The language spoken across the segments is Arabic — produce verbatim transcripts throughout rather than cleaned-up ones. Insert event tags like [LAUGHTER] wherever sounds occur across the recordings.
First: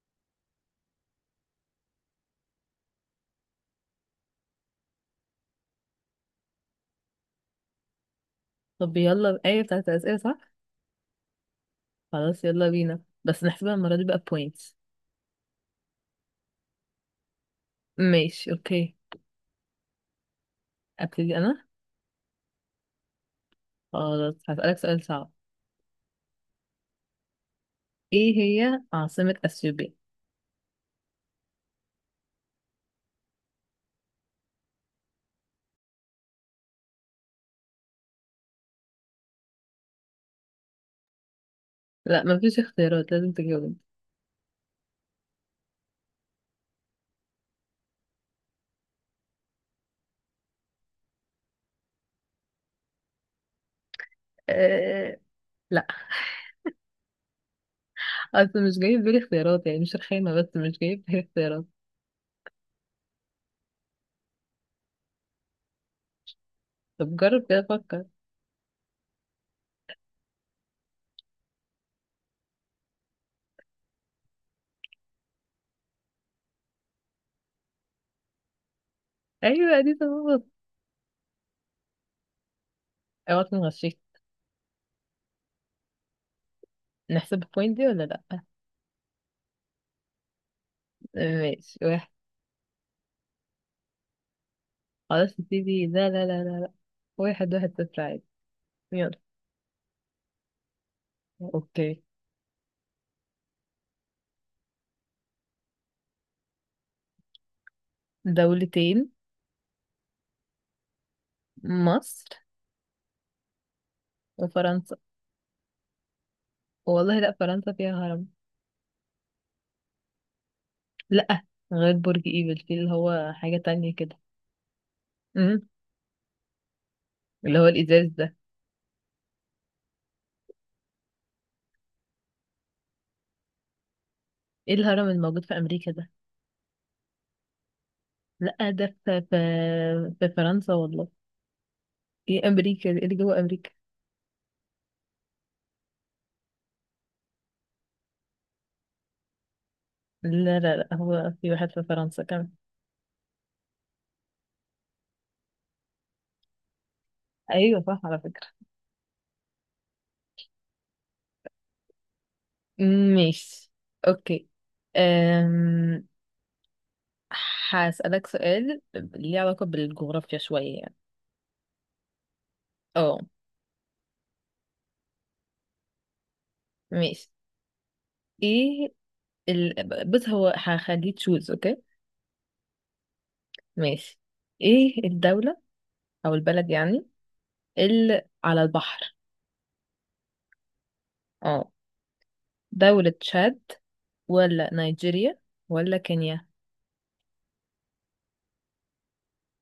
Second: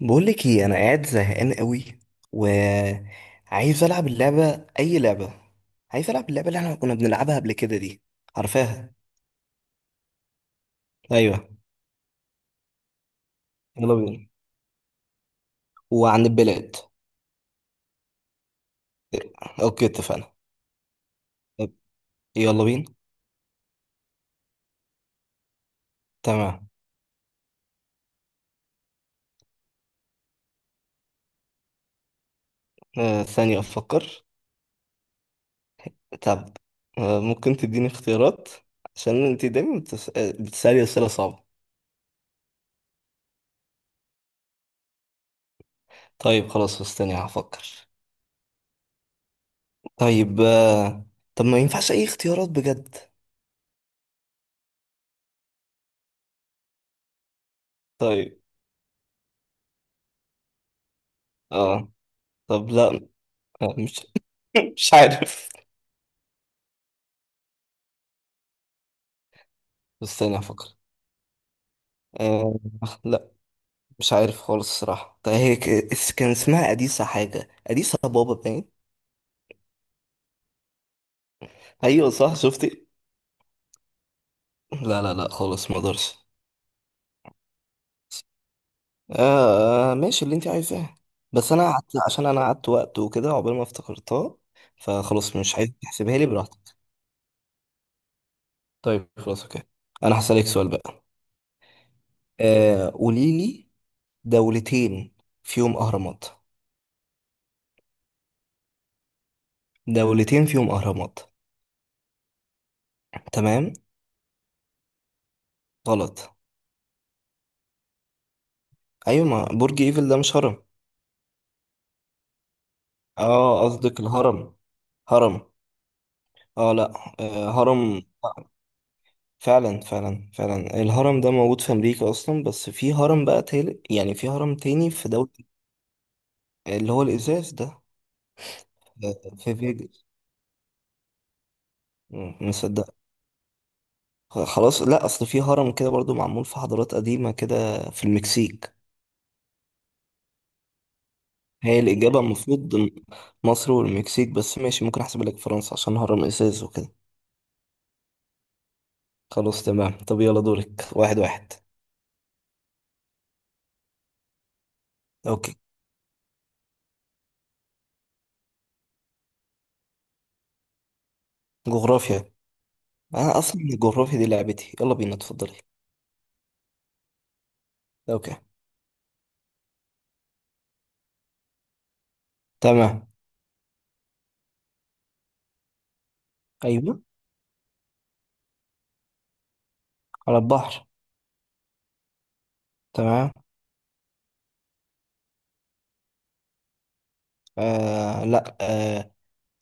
بقولك ايه، انا قاعد زهقان قوي وعايز العب اللعبه، اي لعبه. عايز العب اللعبه اللي احنا كنا بنلعبها قبل كده دي، عارفاها؟ طب، يلا، ايه بتاعت الأسئلة؟ صح. ايوه، خلاص، يلا بينا، بس نحسبها يلا المرة دي بقى بينا. بوينتس. وعن البلاد. ماشي، اوكي. اوكي، اتفقنا. ابتدي انا. طب، يلا بينا. خلاص هسألك سؤال صعب. تمام. ايه هي عاصمة اثيوبيا؟ آه ثانيه افكر. طب، آه ممكن تديني اختيارات؟ عشان انت دايما بتس... آه، بتسالي اسئله صعبه. لا مفيش اختيارات، لازم تجاوب انت. طيب خلاص، استني هفكر. طيب آه... طب ما ينفعش اي اختيارات بجد؟ أه... لا. طيب. اصل مش جاي في بالي اختيارات، يعني مش رخامة بس مش جاي في بالي اختيارات. اه. طب لا. آه، مش مش عارف. طب جرب كده، فكر. استنى افكر. آه. لا. مش عارف خالص الصراحة. طيب، هي ك- اس- كان اسمها أديسة، حاجة أديسة بابا باين. ايوه دي تظبط. ايوه صح، شفتي؟ اوعى تكون غشيت. لا لا لا خالص، ما اقدرش. نحسب البوينت دي ولا لا؟ آه آه، ماشي، اللي انت عايزاه. آه، بس انا ماشي، قعدت، واحد. عشان انا قعدت وقت وكده عقبال ما افتكرتها، فخلاص خلاص مش عايز نبتدي. لا تحسبها لا لي، لا لا لا. براحتك. واحد واحد صفر، عادي. طيب يلا. خلاص، اوكي. انا هسألك سؤال بقى. اوكي. آه قولي لي، دولتين فيهم اهرامات. دولتين. دولتين فيهم اهرامات. مصر. تمام. وفرنسا. غلط. والله لا، فرنسا فيها هرم. ايوه، ما برج ايفل ده مش هرم. لا. غير برج ايفل في اللي هو حاجة اه، تانية قصدك كده. الهرم. هرم. امم اه لا. آه اللي هو هرم. الإزاز ده. فعلا فعلا فعلا، الهرم ده موجود في امريكا اصلا، بس في هرم بقى تالت، يعني في هرم ايه تاني الهرم في دولة. الموجود في أمريكا ده؟ اللي هو الازاز ده. لا، ده في في, آه، في فيجاس. في فرنسا والله. مم، ايه أمريكا مصدق. دي؟ ايه اللي جوه أمريكا؟ خ- خلاص لا، اصل في هرم كده برضو معمول في حضارات قديمة كده في المكسيك. لا لا لا، هو في واحد هي في الإجابة فرنسا كمان. المفروض م- مصر والمكسيك بس، ماشي ممكن أحسب لك فرنسا عشان هرم إزاز وكده. أيوة صح على فكرة. خلاص تمام، طب يلا دورك، واحد واحد. أمم، ماشي. أوكي. أوكي. أم... هسألك سؤال ليه علاقة بالجغرافيا شوية يعني. جغرافيا. اه. انا اصلا الجغرافيا دي لعبتي، يلا بينا اتفضلي. ماشي. اوكي. ايه ال... بص، هو هخليه تشوز. اوكي. تمام. ماشي. ايه الدولة او البلد ايوه. يعني، اللي على البحر؟ على البحر. اه. دولة تمام. تشاد. ولا نيجيريا. ولا كينيا. آه لا آه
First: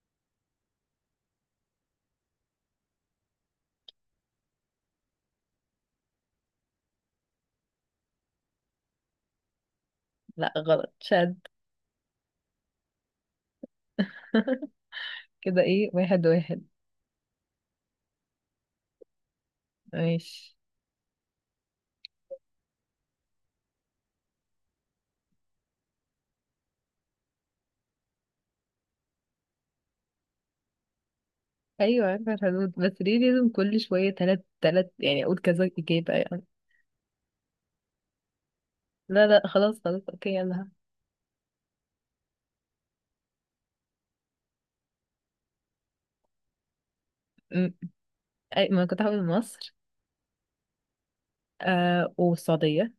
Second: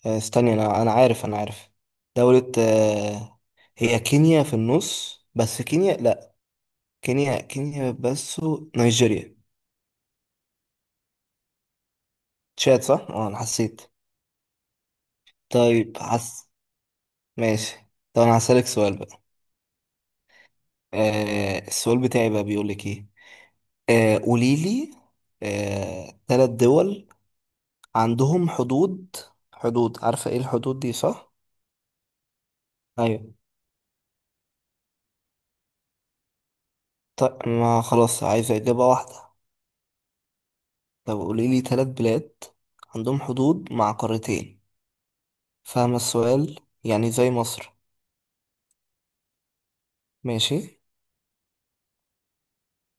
آه، استني، انا انا عارف، انا عارف. دولة آه هي كينيا في النص، بس كينيا لا. كينيا كينيا بس. نيجيريا. لا غلط، تشاد. تشاد صح، اه انا حسيت. [LAUGHS] كده ايه؟ طيب واحد حس. واحد. ماشي. طب انا هسألك سؤال بقى. ماشي. آه السؤال بتاعي بقى بيقول لك ايه. آه قولي لي، آه ثلاث دول عندهم حدود. حدود، عارفة ايه الحدود دي صح؟ ايوه عارفة الحدود، بس ليه ايوه. لازم كل شوية تلات تلات يعني اقول كذا اجابة يعني؟ طيب ما خلاص، عايزة اجابة لا واحدة. لا، خلاص خلاص، اوكي، يلا. طب قوليلي تلات بلاد عندهم حدود مع قارتين. فاهمة السؤال؟ يعني زي م- مصر. أي ما كنت هقول مصر. ماشي. آه والسعودية.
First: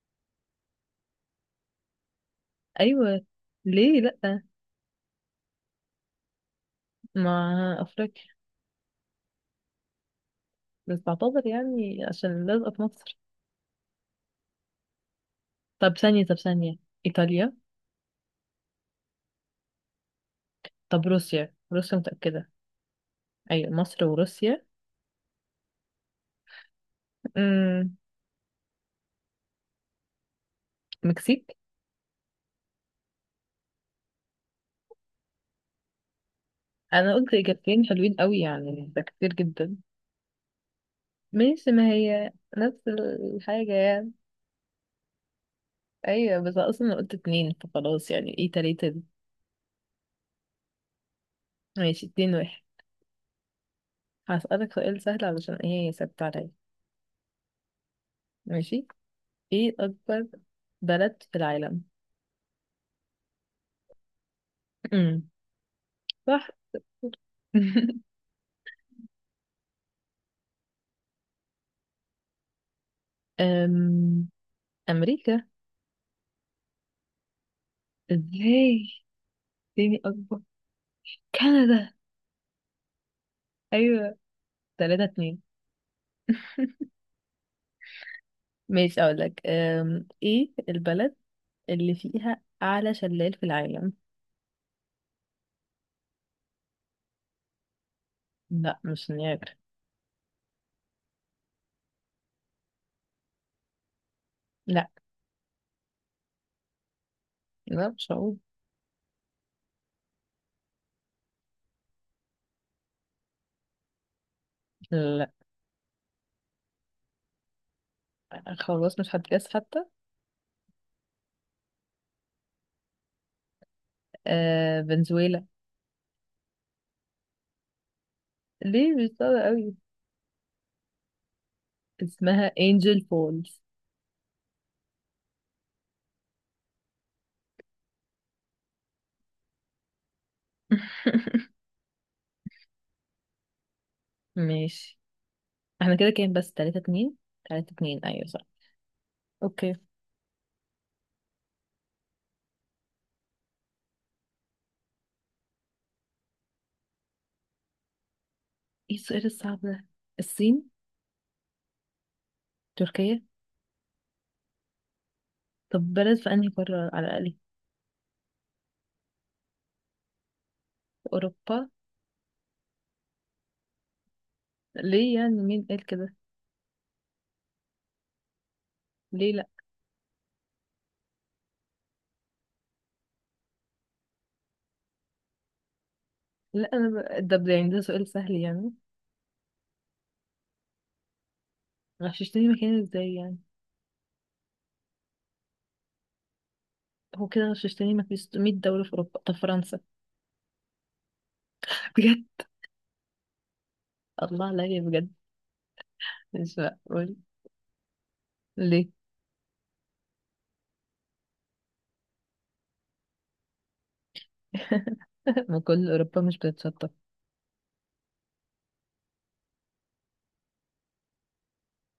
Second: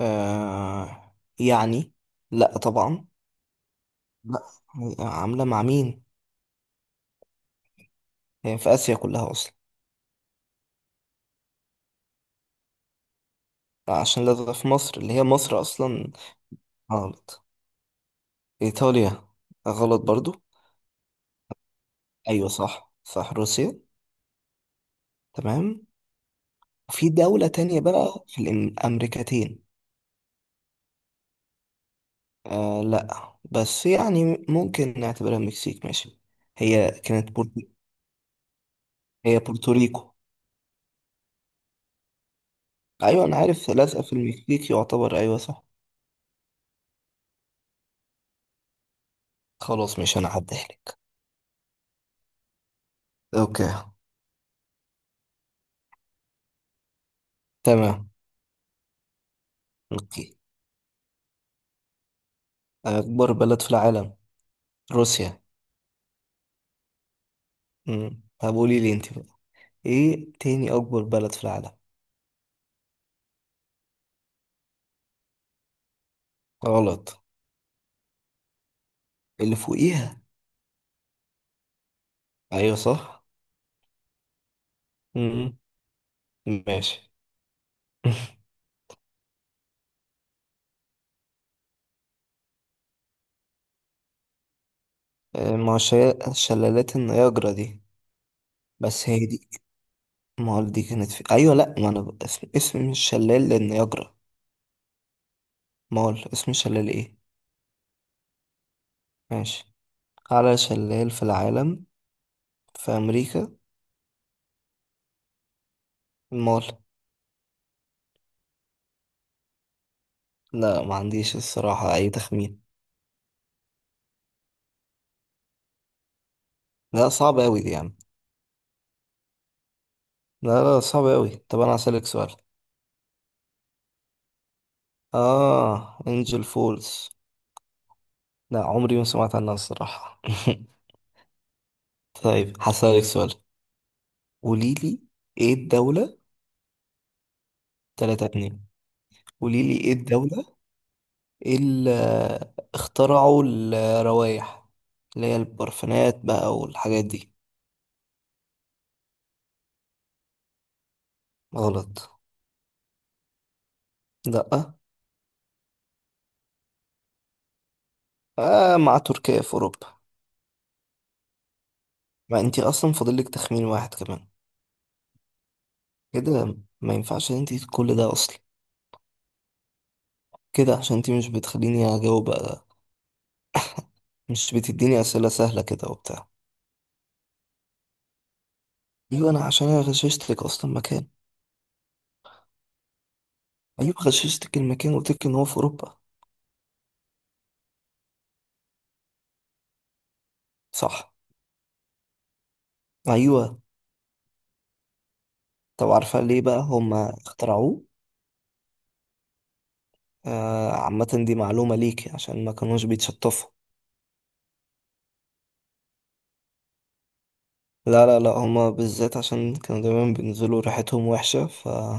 آه يعني لا طبعا. ايوه. ليه لا؟ لا. عاملة مع مين؟ ما افريقيا. هي في آسيا كلها أصلا. بس بعتذر يعني عشان لازقة في مصر. لا، عشان لازم في مصر اللي هي مصر طب أصلا. ثانية، طب ثانية. غلط. إيطاليا. إيطاليا، غلط برضو. طب روسيا، روسيا أيوة متأكدة. صح صح، أيوة روسيا. مصر وروسيا. تمام. في دولة تانية امم بقى في الأمريكتين. مكسيك. آه لا، بس يعني ممكن نعتبرها المكسيك، ماشي. هي أنا كانت قلت بورتو... إجابتين حلوين قوي يعني، ده كتير هي جدا. بورتوريكو. ماشي، ما هي نفس أيوة أنا عارف الحاجة لازقة يعني. في المكسيك، يعتبر أيوة صح. أيوة بس أصلا أنا قلت اتنين فخلاص، يعني إيه تلاتة دي؟ خلاص، مش أنا هعديها لك. ماشي، اتنين واحد. أوكي. هسألك سؤال سهل علشان إيه ثابت عليا. تمام. ماشي. إيه أكبر أوكي. بلد في العالم؟ أكبر بلد في العالم، امم روسيا. صح. [LAUGHS] مم. طب قولي لي أنت بقى، إيه تاني أكبر بلد في العالم؟ أم، أمريكا. غلط. ازاي؟ اللي اديني فوقيها. اكبر. كندا. أيوة صح. ايوه. تلاتة اتنين. مم. ماشي. [LAUGHS] ماشي، اقول لك، أم، ايه البلد اللي فيها اعلى شلال في العالم؟ آه، ما هو شيا- شلالات النياجرا دي. لا بس مش هي دي. نياجرا. مول دي كانت في، ايوه لا، ما انا ب- اسم اسم الشلال للنياجرا. لا. مول اسم الشلال ايه؟ لا مش هقول. ماشي. اعلى شلال في العالم، في امريكا، لا المول. خلاص، مش هتجاز حتى. لا، ما عنديش الصراحه اي تخمين. آه فنزويلا. لا صعب اوي دي يعني. ليه، مش صعبة قوي. لا لا، صعب اوي. طب انا هسألك سؤال. اسمها انجل فولز. اه، انجل فولز. لا، عمري ما سمعت عنها الصراحه. [LAUGHS] [LAUGHS] طيب هسألك سؤال. ماشي. قوليلي ايه احنا كده الدوله. كام؟ بس تلاتة اتنين. تلاتة اتنين، 3 ايوه صح. 2 اوكي. قوليلي ايه الدوله، ايه اللي اخترعوا الروايح، اللي هي البرفانات بقى والحاجات دي. ايه السؤال الصعب ده؟ الصين. غلط. تركيا. لا. طب بلد في انهي قارة على الاقل؟ آه مع تركيا في اوروبا. في اوروبا. ما انتي اصلا فاضلك تخمين واحد كمان. ليه يعني، مين قال كده؟ كده ما ينفعش ان انتي كل ده اصلا. ليه لا؟ كده عشان انتي مش بتخليني اجاوب بقى، مش بتديني اسئله سهله كده وبتاع. لا انا ب... ده، يعني ده سؤال سهل يعني. ايوه، انا عشان انا غششتك اصلا مكان. غششتني مكان ازاي يعني؟ ايوه غششتك المكان وقلتلك ان هو في اوروبا. هو كده غششتني، ما في ستمية دولة في اوروبا. طب فرنسا. صح. [LAUGHS] بجد. ايوه. الله عليا بجد. طب عارفه ليه مش بقى هما معقول. اخترعوه؟ ليه؟ آه، عامة دي معلومة ليك، عشان ما كانوش بيتشطفوا. [LAUGHS] ما كل اوروبا مش بتتشطب. لا لا لا، هما بالذات عشان كانوا دايما بينزلوا ريحتهم وحشة، فكانوا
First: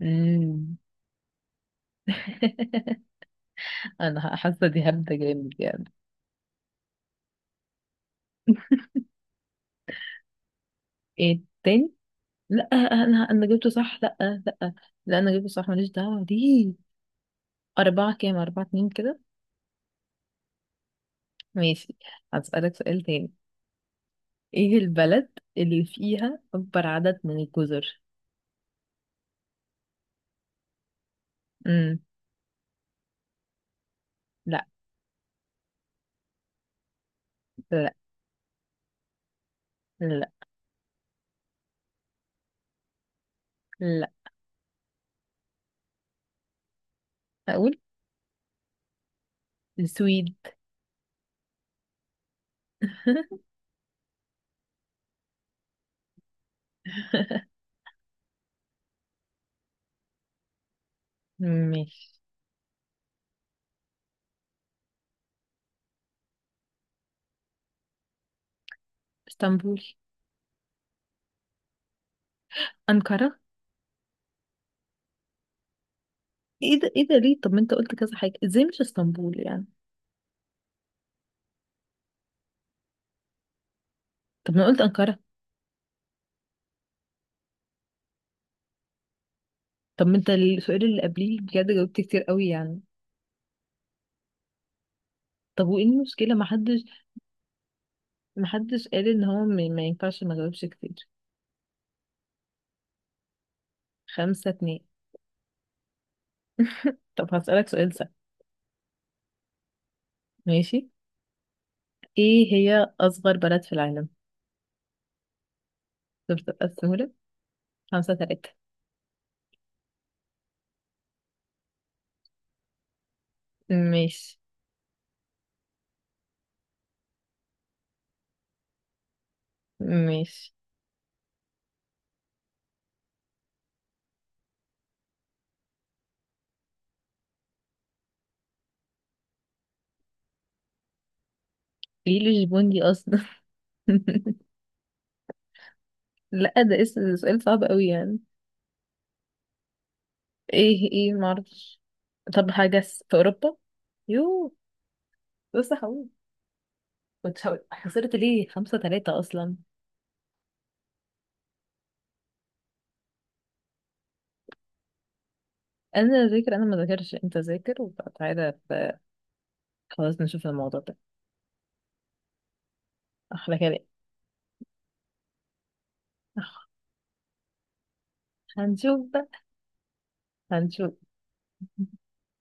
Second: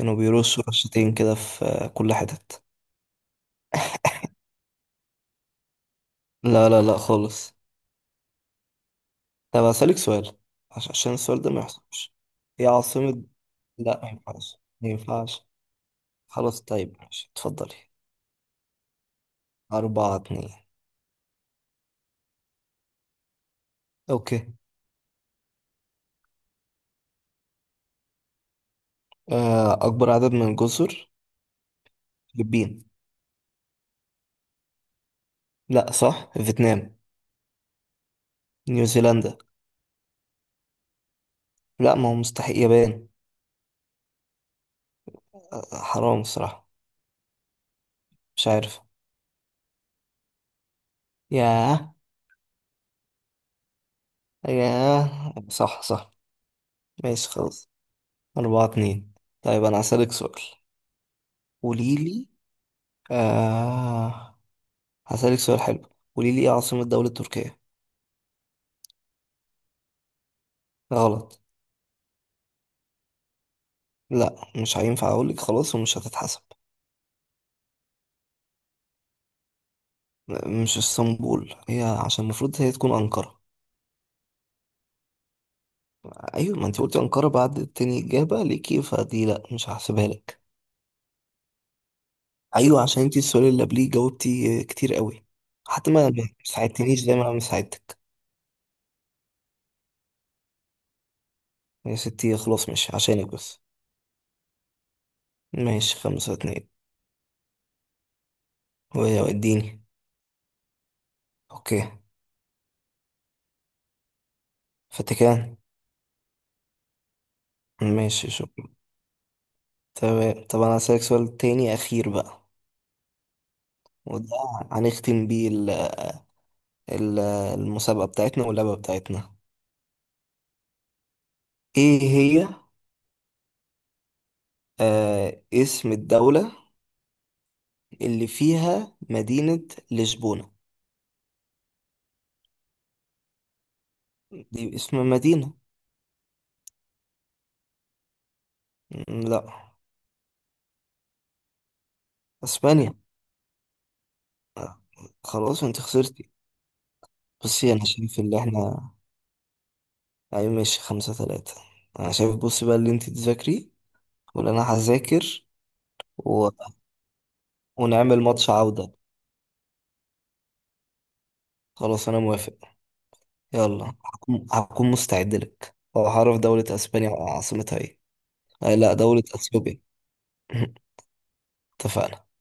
بيرشوا رشتين كده في آه، كل حتت. [LAUGHS] انا حاسه دي هبده جامد يعني. لا لا لا خالص. طب هسألك سؤال، عش- عشان ايه السؤال ده ما تاني؟ يحصلش. لا هي عاصمة، انا انا جبته صح. لا ما لا ينفعش لا. ما لا انا ينفعش. جبته صح، ماليش دعوه خلاص دي. طيب ماشي، اتفضلي. اربعه كام؟ اربعه اتنين كده. أربعة اتنين. ماشي. هسألك سؤال تاني. أوكي. ايه البلد اللي فيها اكبر عدد من الجزر؟ آه، أكبر عدد من الجزر. امم فلبين. لا. لا صح، فيتنام. لا نيوزيلندا. لا لا ما هو مستحيل، يابان. لا. حرام الصراحة. اقول مش عارف. السويد. ياه. [LAUGHS] ياه صح صح. ماشي خلاص، أربعة اتنين. طيب أنا هسألك سؤال. ماشي. قوليلي، آه هسألك سؤال حلو. قوليلي إيه عاصمة دولة تركيا؟ اسطنبول. غلط. انقرة. لا، مش هينفع أقولك خلاص، ومش هتتحسب. ايه ده، ايه ده، ليه؟ طب ما انت قلت كذا حاجة، ازاي مش اسطنبول يعني؟ م- مش اسطنبول، هي عشان المفروض هي تكون أنقرة. طب ما أنا قلت انقرة. أيوة ما أنت قلتي أنقرة بعد تاني إجابة ليكي، فدي لا مش طب هحسبها ما انت لك. السؤال اللي قبليه بجد جاوبت كتير قوي يعني. ايوه عشان انت السؤال اللي قبليه جاوبتي كتير قوي. طب وايه حتى ما ما المشكلة، ما حدش، ساعدتنيش زي ما انا ساعدتك. ما حدش قال ان هو ما ما ينفعش ما جاوبش كتير. يا ستي خلاص ماشي، عشانك بس. خمسة اتنين. ماشي، خمسة اتنين. طب هسألك سؤال سهل. واديني. ماشي. اوكي. ايه هي اصغر بلد في العالم؟ فاتيكان. شفت بقى السهولة. خمسة ماشي تلاتة. شكرا. تمام. طب انا هسألك سؤال تاني اخير بقى، وده ماشي. هنختم بيه ال- ال- المسابقة بتاعتنا واللعبة بتاعتنا. ماشي. ايه هي، آه اسم الدولة اللي فيها مدينة لشبونة. ايه الجبون دي اصلا؟ [LAUGHS] دي اسم مدينة. لا، ده اسم، سؤال صعب قوي يعني. م، لا. ايه ايه معرفش. طب حاجة اسبانيا. س- في اوروبا. يو. آه، خلاص بص انت هقول، خسرتي. كنت هقول بصي انا خسرت شايف ان ليه؟ خمسة احنا، تلاتة اصلا. اي ماشي خمسة ثلاثة. انا شايف بصي بقى، اللي انت تذاكري ولا انا هذاكر انا و... ذاكر، انا ما ذاكرش، انت ذاكر ونعمل ماتش وتعالى. عودة. خلاص نشوف الموضوع ده. خلاص انا موافق. احلى كلام. يلا، هكون هكون مستعد لك، وهعرف دولة أح- اسبانيا عاصمتها ايه. آه لا، هنشوف دولة بقى. اثيوبيا. [LAUGHS] هنشوف. اتفقنا.